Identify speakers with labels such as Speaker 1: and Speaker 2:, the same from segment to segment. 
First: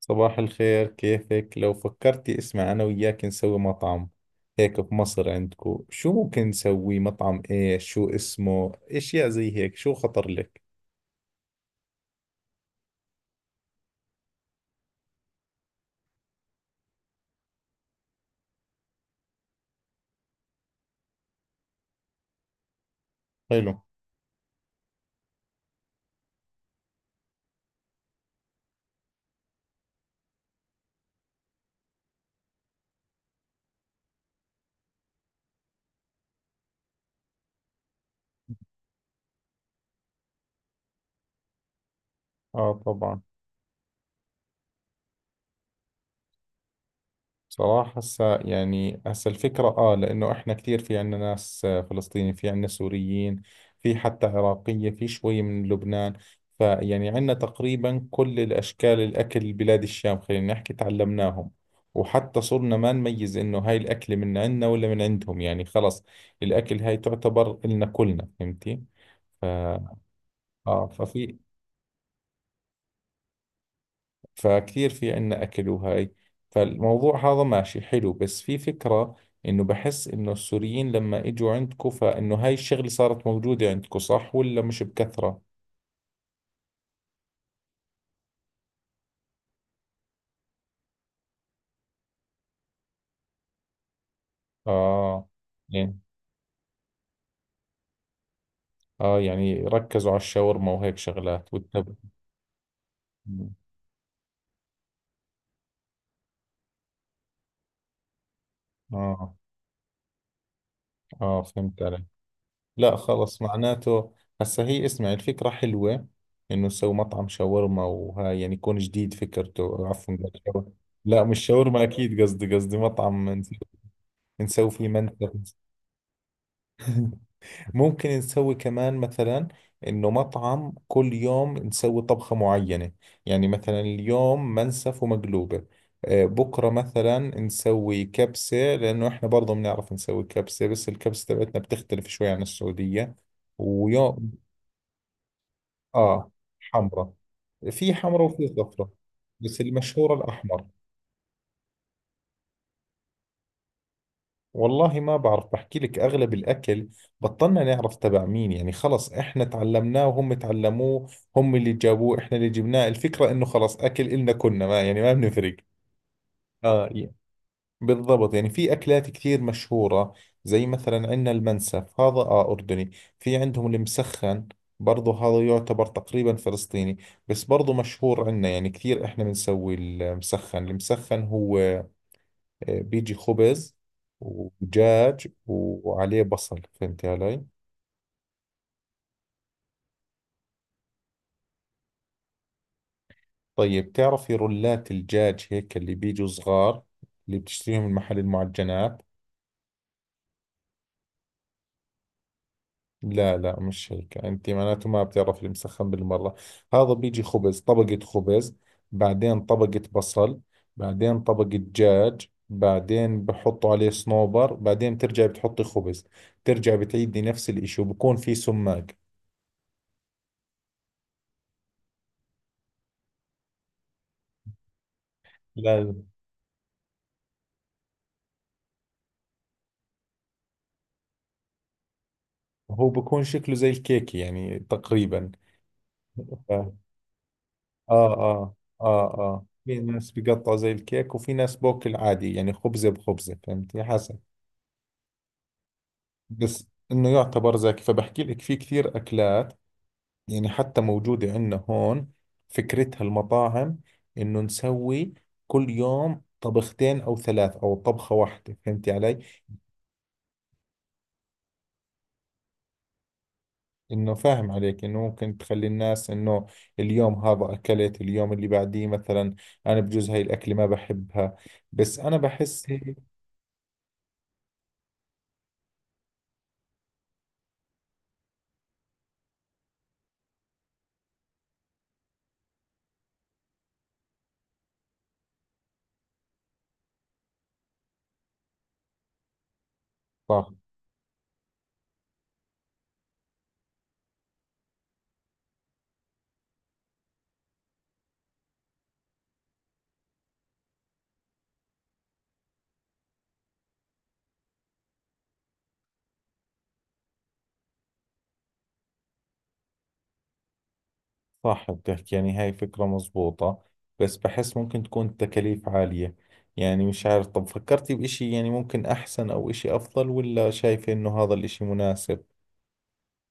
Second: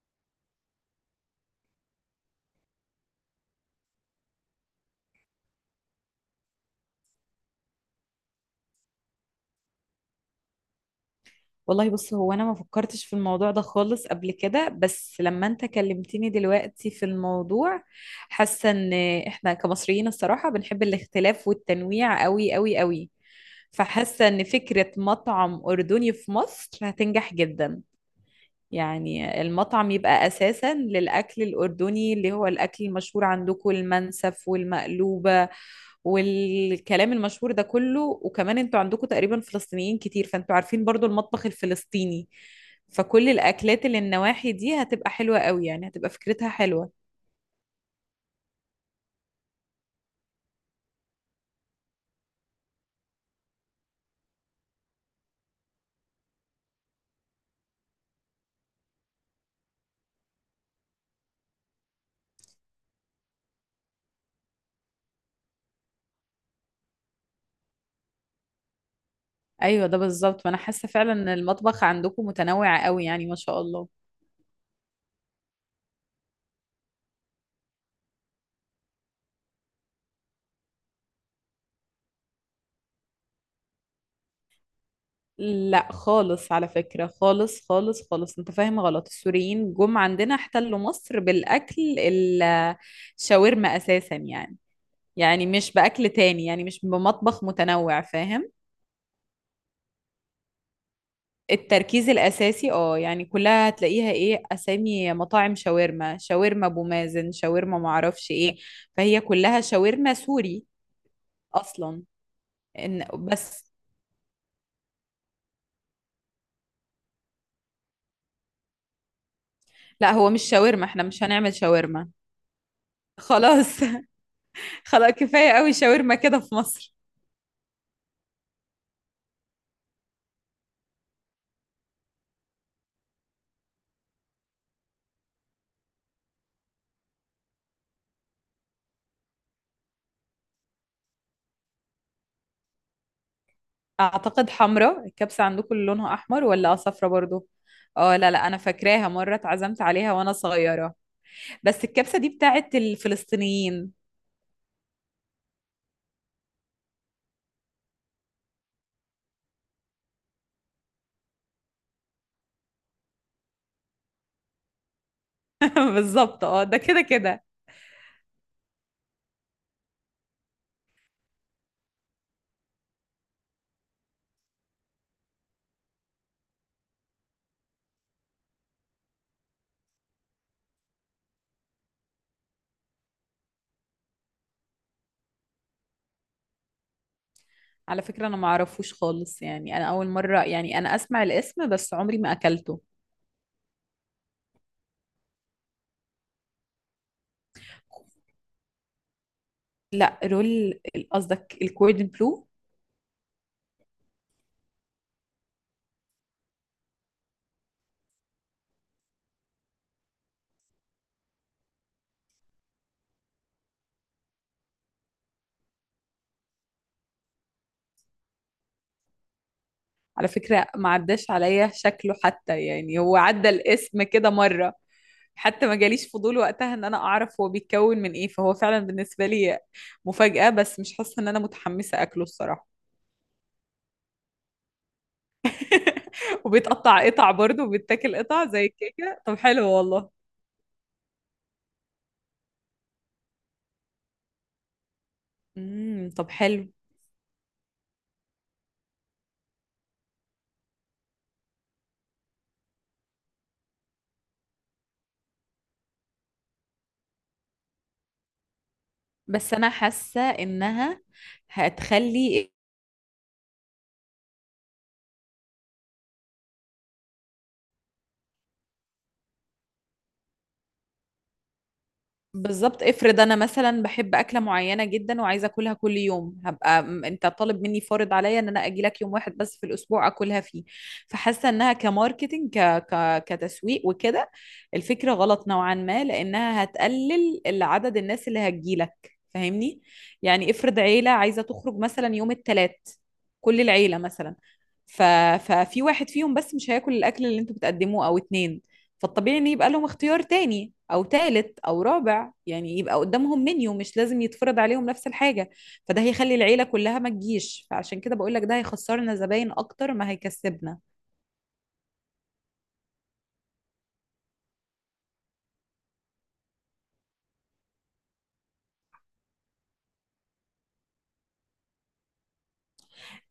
Speaker 1: صباح الخير، كيفك؟ لو فكرتي اسمع أنا وياك نسوي مطعم هيك بمصر عندكو. شو ممكن نسوي مطعم؟ إيش شو اسمه أشياء زي هيك؟ شو خطر لك؟
Speaker 2: والله بص. هو انا ما فكرتش في الموضوع ده خالص قبل كده، بس لما انت كلمتني دلوقتي في الموضوع حاسه ان احنا كمصريين الصراحه بنحب الاختلاف والتنويع قوي قوي قوي.
Speaker 1: حلو.
Speaker 2: فحاسه ان فكره مطعم اردني في مصر هتنجح جدا. يعني المطعم يبقى أساسا للأكل الأردني اللي هو الأكل المشهور عندكم، المنسف والمقلوبة والكلام المشهور ده كله. وكمان انتوا عندكم تقريبا فلسطينيين كتير، فانتوا عارفين برضو المطبخ الفلسطيني.
Speaker 1: آه طبعا.
Speaker 2: فكل الأكلات اللي النواحي دي هتبقى حلوة قوي، يعني هتبقى فكرتها حلوة.
Speaker 1: صراحة هسا يعني هسا الفكرة آه، لأنه إحنا كثير في عندنا ناس فلسطيني، في عندنا سوريين، في حتى عراقية، في شوي من لبنان. فيعني عندنا تقريبا كل الأشكال، الأكل بلاد الشام خلينا نحكي تعلمناهم. وحتى صرنا ما نميز إنه هاي الأكلة من عندنا ولا من عندهم، يعني خلص الأكل هاي تعتبر إلنا كلنا، فهمتي؟ ف...
Speaker 2: أيوة ده بالظبط، ما أنا
Speaker 1: آه،
Speaker 2: حاسة فعلا إن
Speaker 1: ففي،
Speaker 2: المطبخ عندكم متنوع قوي يعني، ما شاء الله.
Speaker 1: فكثير في عنا أكل وهاي. فالموضوع هذا ماشي حلو، بس في فكرة إنه بحس إنه السوريين لما إجوا عندكم، فإنه هاي الشغلة صارت موجودة عندكم صح ولا مش بكثرة؟
Speaker 2: لا خالص، على فكرة خالص خالص خالص، انت فاهم غلط. السوريين جم عندنا احتلوا مصر بالأكل الشاورما أساسا يعني.
Speaker 1: آه
Speaker 2: يعني مش
Speaker 1: يعني،
Speaker 2: بأكل تاني، يعني مش بمطبخ متنوع، فاهم.
Speaker 1: آه يعني ركزوا على الشاورما وهيك شغلات
Speaker 2: التركيز الأساسي اه، يعني
Speaker 1: مم.
Speaker 2: كلها هتلاقيها ايه، أسامي مطاعم شاورما، شاورما أبو مازن، شاورما معرفش ايه. فهي
Speaker 1: آه.
Speaker 2: كلها شاورما سوري
Speaker 1: آه، فهمت
Speaker 2: أصلا.
Speaker 1: عليك. لا
Speaker 2: إن
Speaker 1: خلص
Speaker 2: بس.
Speaker 1: معناته، هسا هي اسمع، الفكرة حلوة إنه نسوي مطعم شاورما وهاي، يعني يكون جديد فكرته.
Speaker 2: لا،
Speaker 1: عفوا قال
Speaker 2: هو مش
Speaker 1: شاورما.
Speaker 2: شاورما، احنا مش
Speaker 1: لا مش
Speaker 2: هنعمل
Speaker 1: شاورما
Speaker 2: شاورما
Speaker 1: أكيد، قصدي مطعم
Speaker 2: خلاص.
Speaker 1: نسوي فيه
Speaker 2: خلاص،
Speaker 1: منتر.
Speaker 2: كفاية قوي شاورما كده في مصر.
Speaker 1: ممكن نسوي كمان مثلا انه مطعم كل يوم نسوي طبخة معينة. يعني مثلا اليوم منسف ومقلوبة، بكرة مثلا نسوي كبسة، لأنه إحنا برضه بنعرف نسوي كبسة، بس الكبسة تبعتنا بتختلف شوي عن السعودية. ويوم
Speaker 2: اعتقد حمراء الكبسة عندكم، اللي لونها
Speaker 1: آه،
Speaker 2: احمر، ولا صفرة
Speaker 1: حمرة.
Speaker 2: برضو؟
Speaker 1: في
Speaker 2: اه
Speaker 1: حمرة
Speaker 2: لا لا،
Speaker 1: وفي
Speaker 2: انا
Speaker 1: صفرة،
Speaker 2: فاكراها مرة
Speaker 1: بس
Speaker 2: اتعزمت عليها
Speaker 1: المشهورة
Speaker 2: وانا
Speaker 1: الأحمر.
Speaker 2: صغيرة. بس الكبسة دي بتاعت الفلسطينيين.
Speaker 1: والله ما بعرف، بحكي لك أغلب الأكل بطلنا نعرف تبع مين، يعني خلص إحنا تعلمناه وهم تعلموه، هم اللي جابوه إحنا اللي جبناه، الفكرة إنه خلص أكل إلنا، كنا ما يعني ما بنفرق.
Speaker 2: بالظبط اه، ده
Speaker 1: آه
Speaker 2: كده
Speaker 1: ي-
Speaker 2: كده.
Speaker 1: بالضبط. يعني في أكلات كثير مشهورة، زي مثلا عندنا المنسف هذا آه أردني، في عندهم المسخن، برضه هذا يعتبر تقريبا فلسطيني، بس برضه مشهور عندنا يعني كثير. إحنا بنسوي المسخن، المسخن هو بيجي خبز ودجاج وعليه بصل، فهمت علي؟
Speaker 2: على فكرة انا ما اعرفوش خالص، يعني انا اول مرة يعني انا اسمع الاسم، بس عمري ما اكلته.
Speaker 1: طيب تعرفي رولات الدجاج هيك اللي بيجوا صغار اللي بتشتريهم من محل المعجنات؟
Speaker 2: لا رول، قصدك الكوردن بلو؟
Speaker 1: لا لا مش هيك. انت معناته ما بتعرف المسخن بالمرة. هذا بيجي خبز، طبقة خبز، بعدين طبقة بصل، بعدين طبقة دجاج، بعدين بحطوا عليه صنوبر، بعدين بترجعي بتحطي خبز، ترجع بتعيدي نفس الاشي، وبكون في سماق.
Speaker 2: على فكرة ما عداش عليا شكله حتى، يعني هو عدى الاسم كده مرة، حتى ما
Speaker 1: لا لا.
Speaker 2: جاليش فضول وقتها ان انا اعرف هو بيتكون من ايه. فهو فعلا بالنسبة لي مفاجأة، بس مش حاسة ان انا متحمسة اكله الصراحة.
Speaker 1: هو بكون شكله زي الكيكة يعني تقريبا. آه.
Speaker 2: وبيتقطع قطع برضه
Speaker 1: آه
Speaker 2: وبيتاكل قطع
Speaker 1: آه
Speaker 2: زي الكيكة، طب
Speaker 1: آه،
Speaker 2: حلو
Speaker 1: في ناس
Speaker 2: والله.
Speaker 1: بيقطعوا زي الكيك، وفي ناس بوكل عادي يعني خبزة بخبزة، فهمتي، حسب.
Speaker 2: طب
Speaker 1: بس
Speaker 2: حلو.
Speaker 1: إنه يعتبر زاكي، فبحكي لك في كثير أكلات يعني حتى موجودة عندنا هون. فكرتها المطاعم إنه نسوي كل يوم طبختين أو ثلاث أو طبخة واحدة، فهمتي علي؟
Speaker 2: بس انا حاسة انها هتخلي.
Speaker 1: انه فاهم عليك انه ممكن تخلي الناس انه اليوم هذا اكلت، اليوم اللي بعديه مثلا انا بجوز هاي الاكله ما بحبها، بس انا بحس
Speaker 2: بالضبط،
Speaker 1: هي
Speaker 2: افرض انا مثلا بحب اكله معينه جدا وعايزه اكلها كل يوم، هبقى انت طالب مني، فارض عليا ان انا اجي لك يوم واحد بس في الاسبوع اكلها فيه. فحاسه انها كماركتنج كتسويق وكده. الفكره غلط نوعا ما، لانها هتقلل عدد الناس اللي هتجي لك، فاهمني.
Speaker 1: صح.
Speaker 2: يعني افرض عيله عايزه تخرج مثلا يوم الثلاث، كل العيله مثلا. ف... ففي واحد فيهم بس مش هياكل الاكل اللي انتوا بتقدموه، او اتنين. فالطبيعي ان يبقى لهم اختيار تاني او تالت او رابع، يعني يبقى قدامهم منيو، مش لازم يتفرض عليهم نفس الحاجة. فده هيخلي العيلة كلها ما تجيش. فعشان كده بقول لك، ده هيخسرنا زباين اكتر ما هيكسبنا.
Speaker 1: صح، بتحكي يعني هاي فكره مزبوطه، بس بحس ممكن تكون التكاليف عاليه. يعني مش عارف، طب فكرتي بإشي يعني ممكن احسن او إشي افضل، ولا شايفه انه هذا الإشي مناسب؟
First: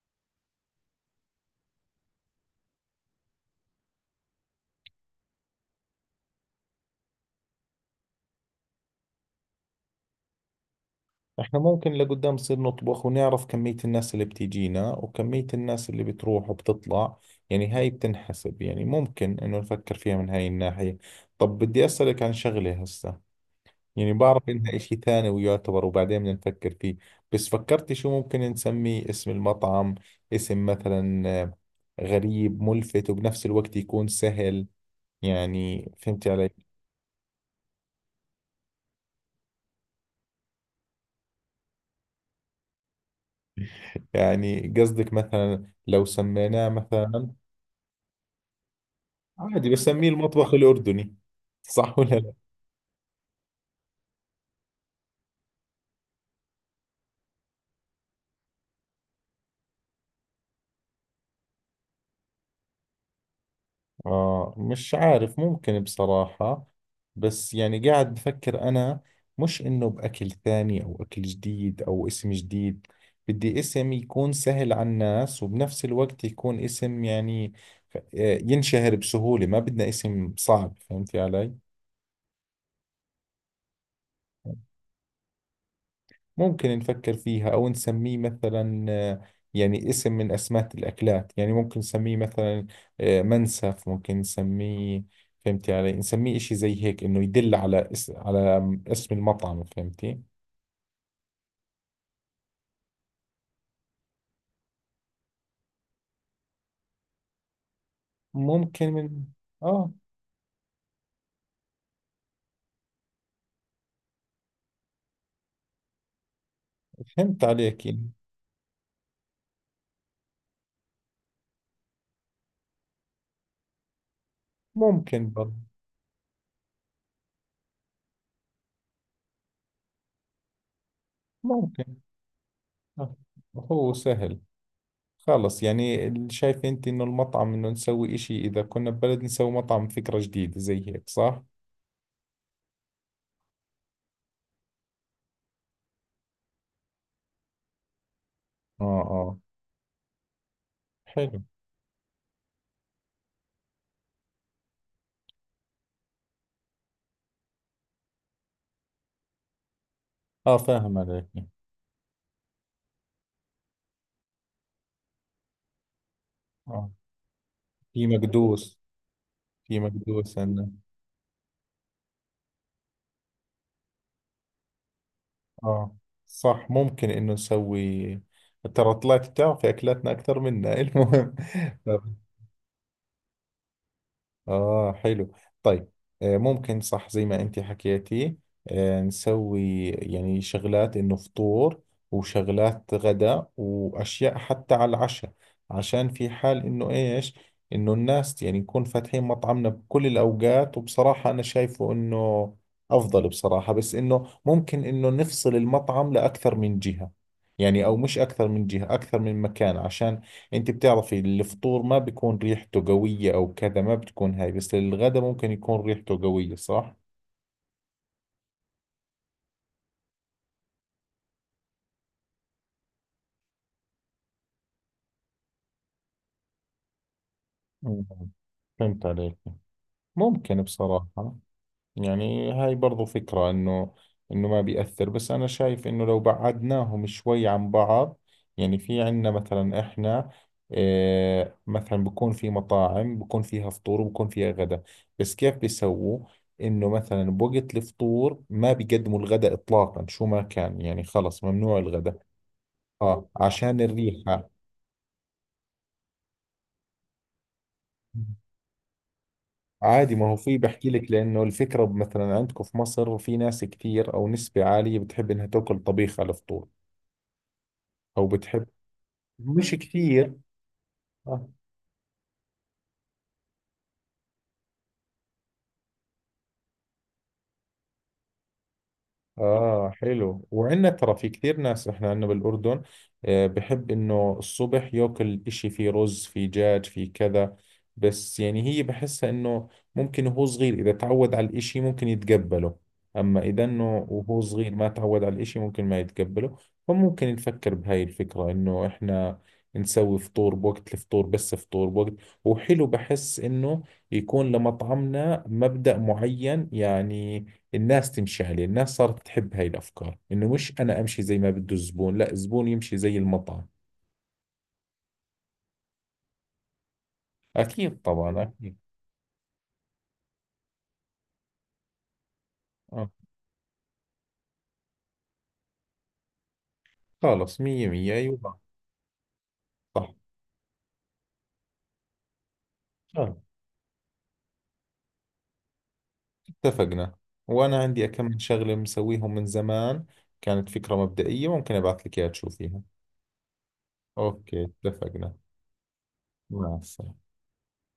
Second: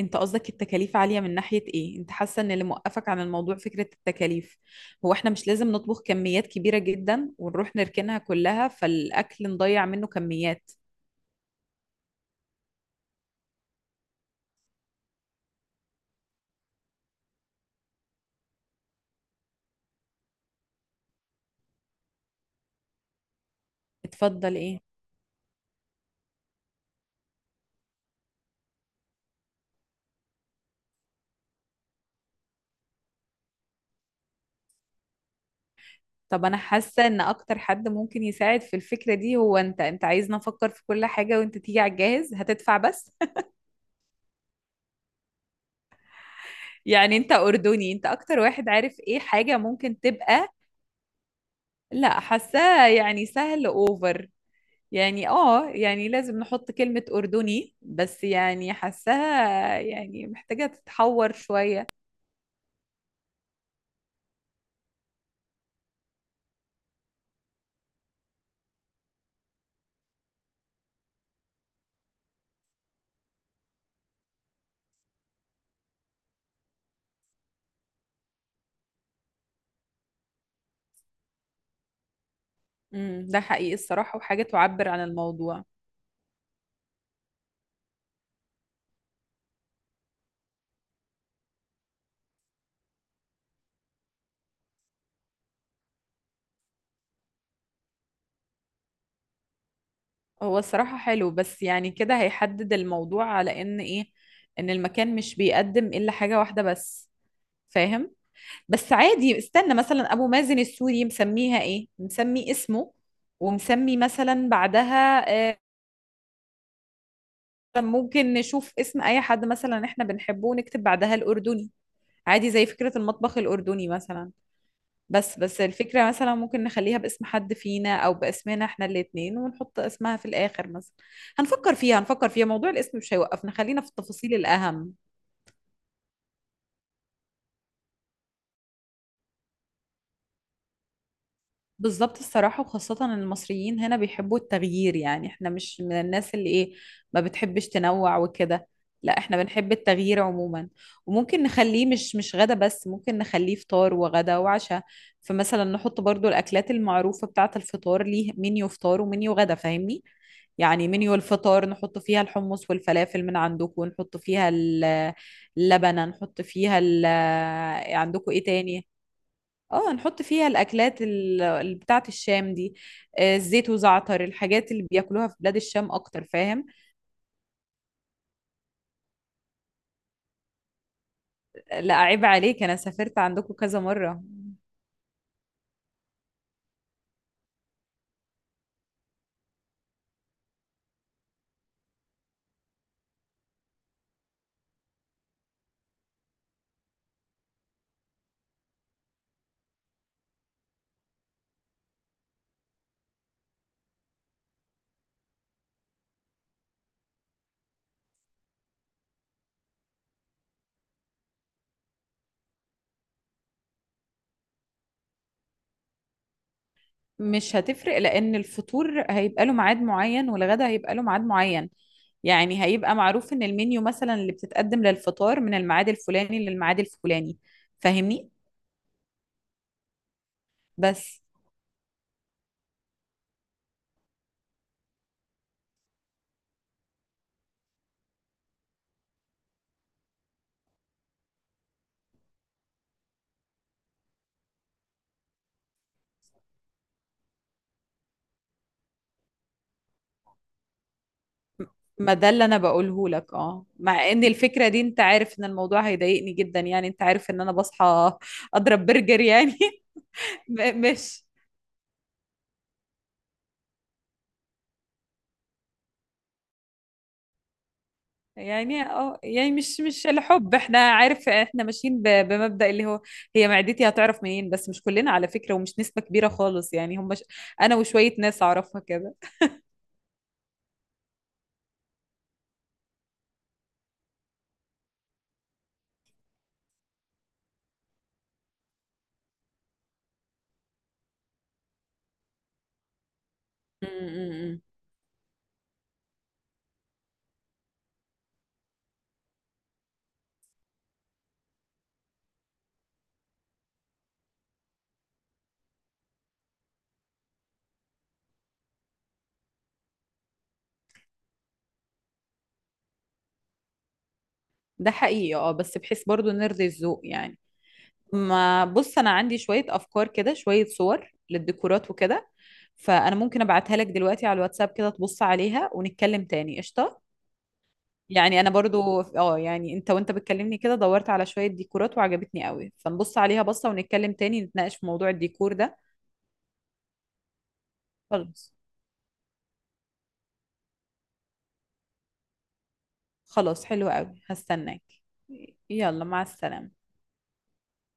Speaker 2: انت قصدك التكاليف عالية من ناحية ايه، انت حاسة ان اللي موقفك عن الموضوع فكرة التكاليف؟ هو احنا مش لازم نطبخ كميات كبيرة جدا ونروح نركنها كلها، فالاكل نضيع منه كميات.
Speaker 1: احنا ممكن لقدام نصير نطبخ ونعرف كمية الناس اللي بتيجينا وكمية الناس اللي بتروح وبتطلع، يعني هاي بتنحسب. يعني ممكن انه نفكر فيها من هاي الناحية. طب بدي اسألك عن شغلة هسه، يعني بعرف
Speaker 2: اتفضل
Speaker 1: انها
Speaker 2: ايه.
Speaker 1: اشي ثاني ويعتبر وبعدين بدنا نفكر فيه، بس فكرتي شو ممكن نسميه اسم المطعم؟ اسم مثلا غريب ملفت وبنفس الوقت يكون سهل، يعني فهمتي
Speaker 2: طب
Speaker 1: علي؟
Speaker 2: انا حاسه ان اكتر حد ممكن يساعد في الفكره دي هو انت، انت عايزنا افكر في كل حاجه وانت تيجي على الجاهز هتدفع بس.
Speaker 1: يعني قصدك مثلا لو سميناه
Speaker 2: يعني
Speaker 1: مثلا
Speaker 2: انت اردني، انت اكتر واحد عارف ايه حاجه
Speaker 1: عادي
Speaker 2: ممكن
Speaker 1: بسميه
Speaker 2: تبقى.
Speaker 1: المطبخ الأردني، صح ولا
Speaker 2: لا
Speaker 1: لا؟
Speaker 2: حاساه يعني سهل اوفر، يعني اه، يعني لازم نحط كلمه اردني بس يعني حاساها يعني محتاجه تتحور شويه.
Speaker 1: آه مش عارف ممكن بصراحة، بس يعني قاعد بفكر أنا، مش إنه بأكل ثاني أو أكل جديد أو اسم جديد، بدي اسم يكون سهل على الناس وبنفس الوقت يكون اسم يعني ف- آه، ينشهر بسهولة، ما بدنا اسم صعب، فهمتي علي؟
Speaker 2: ده حقيقي الصراحه، وحاجه تعبر عن الموضوع.
Speaker 1: ممكن نفكر فيها، أو نسميه مثلا يعني اسم من أسماء الأكلات، يعني ممكن نسميه مثلا منسف، ممكن نسميه، فهمتي علي، نسميه إشي زي هيك إنه يدل على على اسم المطعم، فهمتي؟
Speaker 2: هو الصراحة حلو، بس يعني كده هيحدد الموضوع على ان ايه، ان المكان مش بيقدم الا حاجة واحدة بس، فاهم.
Speaker 1: ممكن
Speaker 2: بس
Speaker 1: من،
Speaker 2: عادي، استنى
Speaker 1: آه
Speaker 2: مثلا ابو مازن السوري مسميها ايه، مسمي اسمه ومسمي مثلا بعدها آه،
Speaker 1: فهمت عليك يعني.
Speaker 2: ممكن نشوف اسم اي حد مثلا احنا بنحبه ونكتب بعدها الاردني، عادي زي فكرة المطبخ الاردني مثلا.
Speaker 1: ممكن
Speaker 2: بس
Speaker 1: برضه.
Speaker 2: بس الفكرة مثلا ممكن نخليها باسم حد فينا، أو باسمنا احنا الاتنين ونحط اسمها في الآخر مثلا. هنفكر
Speaker 1: ممكن.
Speaker 2: فيها، هنفكر فيها. موضوع الاسم مش
Speaker 1: آه.
Speaker 2: هيوقفنا، خلينا في
Speaker 1: هو
Speaker 2: التفاصيل
Speaker 1: سهل.
Speaker 2: الأهم.
Speaker 1: خلص يعني شايف أنت إنه المطعم إنه نسوي إشي، إذا كنا ببلد نسوي مطعم فكرة جديدة زي هيك، صح؟
Speaker 2: بالظبط الصراحة، وخاصة إن المصريين هنا بيحبوا التغيير، يعني احنا مش من الناس اللي ايه، ما بتحبش تنوع وكده.
Speaker 1: آه.
Speaker 2: لا احنا
Speaker 1: آه
Speaker 2: بنحب التغيير عموما.
Speaker 1: حلو.
Speaker 2: وممكن نخليه مش غدا بس، ممكن نخليه فطار وغدا وعشاء. فمثلا نحط برضو الأكلات المعروفة بتاعة الفطار، ليه منيو فطار ومنيو غدا، فاهمني.
Speaker 1: آه
Speaker 2: يعني
Speaker 1: فاهم
Speaker 2: منيو
Speaker 1: عليك.
Speaker 2: الفطار نحط فيها الحمص والفلافل من عندكم، ونحط فيها اللبنة، نحط فيها
Speaker 1: اه. في
Speaker 2: عندكم ايه
Speaker 1: مقدوس،
Speaker 2: تاني.
Speaker 1: في
Speaker 2: اه نحط
Speaker 1: مقدوس
Speaker 2: فيها
Speaker 1: عندنا.
Speaker 2: الاكلات اللي بتاعه الشام دي، آه، الزيت وزعتر، الحاجات اللي بياكلوها في بلاد الشام
Speaker 1: اه
Speaker 2: اكتر،
Speaker 1: صح،
Speaker 2: فاهم.
Speaker 1: ممكن انه نسوي. ترى طلعت بتعرفي اكلاتنا اكثر منا. المهم،
Speaker 2: لا عيب عليك، انا سافرت عندكم كذا مره.
Speaker 1: آه حلو. طيب، ممكن صح زي ما أنت حكيتي، نسوي يعني شغلات إنه فطور وشغلات غداء وأشياء حتى على العشاء، عشان في حال إنه إيش، إنه الناس يعني نكون فاتحين مطعمنا بكل الأوقات. وبصراحة أنا شايفه إنه أفضل بصراحة، بس إنه ممكن إنه نفصل المطعم لأكثر من جهة، يعني أو مش أكثر من جهة، أكثر من مكان، عشان انت بتعرفي الفطور ما بيكون ريحته قوية او كذا، ما بتكون هاي، بس الغداء ممكن يكون ريحته قوية، صح؟
Speaker 2: مش هتفرق، لان الفطور هيبقى له ميعاد معين والغدا هيبقى له ميعاد معين، يعني هيبقى معروف ان المنيو مثلا اللي بتتقدم للفطار من الميعاد الفلاني للميعاد الفلاني،
Speaker 1: مم.
Speaker 2: فاهمني.
Speaker 1: فهمت عليك. ممكن
Speaker 2: بس
Speaker 1: بصراحة، يعني هاي برضو فكرة، انه انه ما بيأثر، بس انا شايف انه لو بعدناهم شوي عن بعض. يعني في عندنا مثلا احنا آه مثلا بكون في مطاعم بكون فيها فطور وبكون فيها غدا، بس كيف بيسووا؟ انه مثلا بوقت الفطور ما بيقدموا الغدا اطلاقا، شو ما كان يعني خلص ممنوع
Speaker 2: ما
Speaker 1: الغدا.
Speaker 2: ده اللي انا بقوله
Speaker 1: اه
Speaker 2: لك اه،
Speaker 1: عشان
Speaker 2: مع ان
Speaker 1: الريحة.
Speaker 2: الفكره دي انت عارف ان الموضوع هيضايقني جدا، يعني انت عارف ان انا بصحى اضرب برجر يعني.
Speaker 1: عادي، ما هو في بحكي لك،
Speaker 2: مش
Speaker 1: لانه الفكرة مثلا عندكم في مصر في ناس كثير او نسبة عالية بتحب انها تاكل طبيخ على الفطور، او بتحب،
Speaker 2: يعني اه، يعني
Speaker 1: مش
Speaker 2: مش
Speaker 1: كتير.
Speaker 2: الحب، احنا عارف
Speaker 1: آه.
Speaker 2: احنا ماشيين بمبدأ اللي هو هي معدتي هتعرف منين. بس مش كلنا على فكره، ومش نسبه كبيره خالص يعني، هم انا وشويه ناس اعرفها كده.
Speaker 1: آه حلو، وعندنا ترى في كثير ناس، إحنا عندنا بالأردن بحب إنه الصبح ياكل إشي فيه رز فيه دجاج فيه كذا. بس يعني هي بحسها إنه ممكن وهو صغير إذا تعود على الإشي ممكن يتقبله، أما إذا
Speaker 2: م-
Speaker 1: إنه وهو
Speaker 2: م- م.
Speaker 1: صغير ما تعود على الإشي ممكن ما يتقبله. فممكن نفكر بهاي الفكرة إنه إحنا نسوي فطور بوقت الفطور، بس فطور بوقت. وحلو بحس إنه يكون لمطعمنا مبدأ معين، يعني الناس تمشي عليه، الناس صارت تحب هاي الأفكار، إنه مش أنا أمشي زي ما بده الزبون، لا الزبون يمشي زي المطعم.
Speaker 2: ده حقيقي اه، بس بحيث برضو نرضي الذوق يعني.
Speaker 1: أكيد طبعا
Speaker 2: ما
Speaker 1: أكيد.
Speaker 2: بص، انا عندي شويه افكار كده، شويه صور للديكورات وكده،
Speaker 1: آه
Speaker 2: فانا ممكن ابعتها لك دلوقتي على الواتساب كده، تبص عليها ونتكلم تاني قشطه.
Speaker 1: خلص، مية مية،
Speaker 2: يعني انا
Speaker 1: أيوة.
Speaker 2: برضو اه، يعني انت
Speaker 1: صح.
Speaker 2: وانت بتكلمني كده دورت على شويه ديكورات وعجبتني قوي، فنبص
Speaker 1: آه.
Speaker 2: عليها بصه ونتكلم تاني، نتناقش في موضوع الديكور ده.
Speaker 1: اتفقنا. وأنا عندي كم
Speaker 2: خلاص.
Speaker 1: شغلة مسويهم من زمان، كانت فكرة مبدئية، ممكن أبعث لك إياها تشوفيها.
Speaker 2: خلاص حلو قوي،
Speaker 1: أوكي
Speaker 2: هستناك.
Speaker 1: اتفقنا.
Speaker 2: يلا مع
Speaker 1: مع
Speaker 2: السلامه.
Speaker 1: السلامة.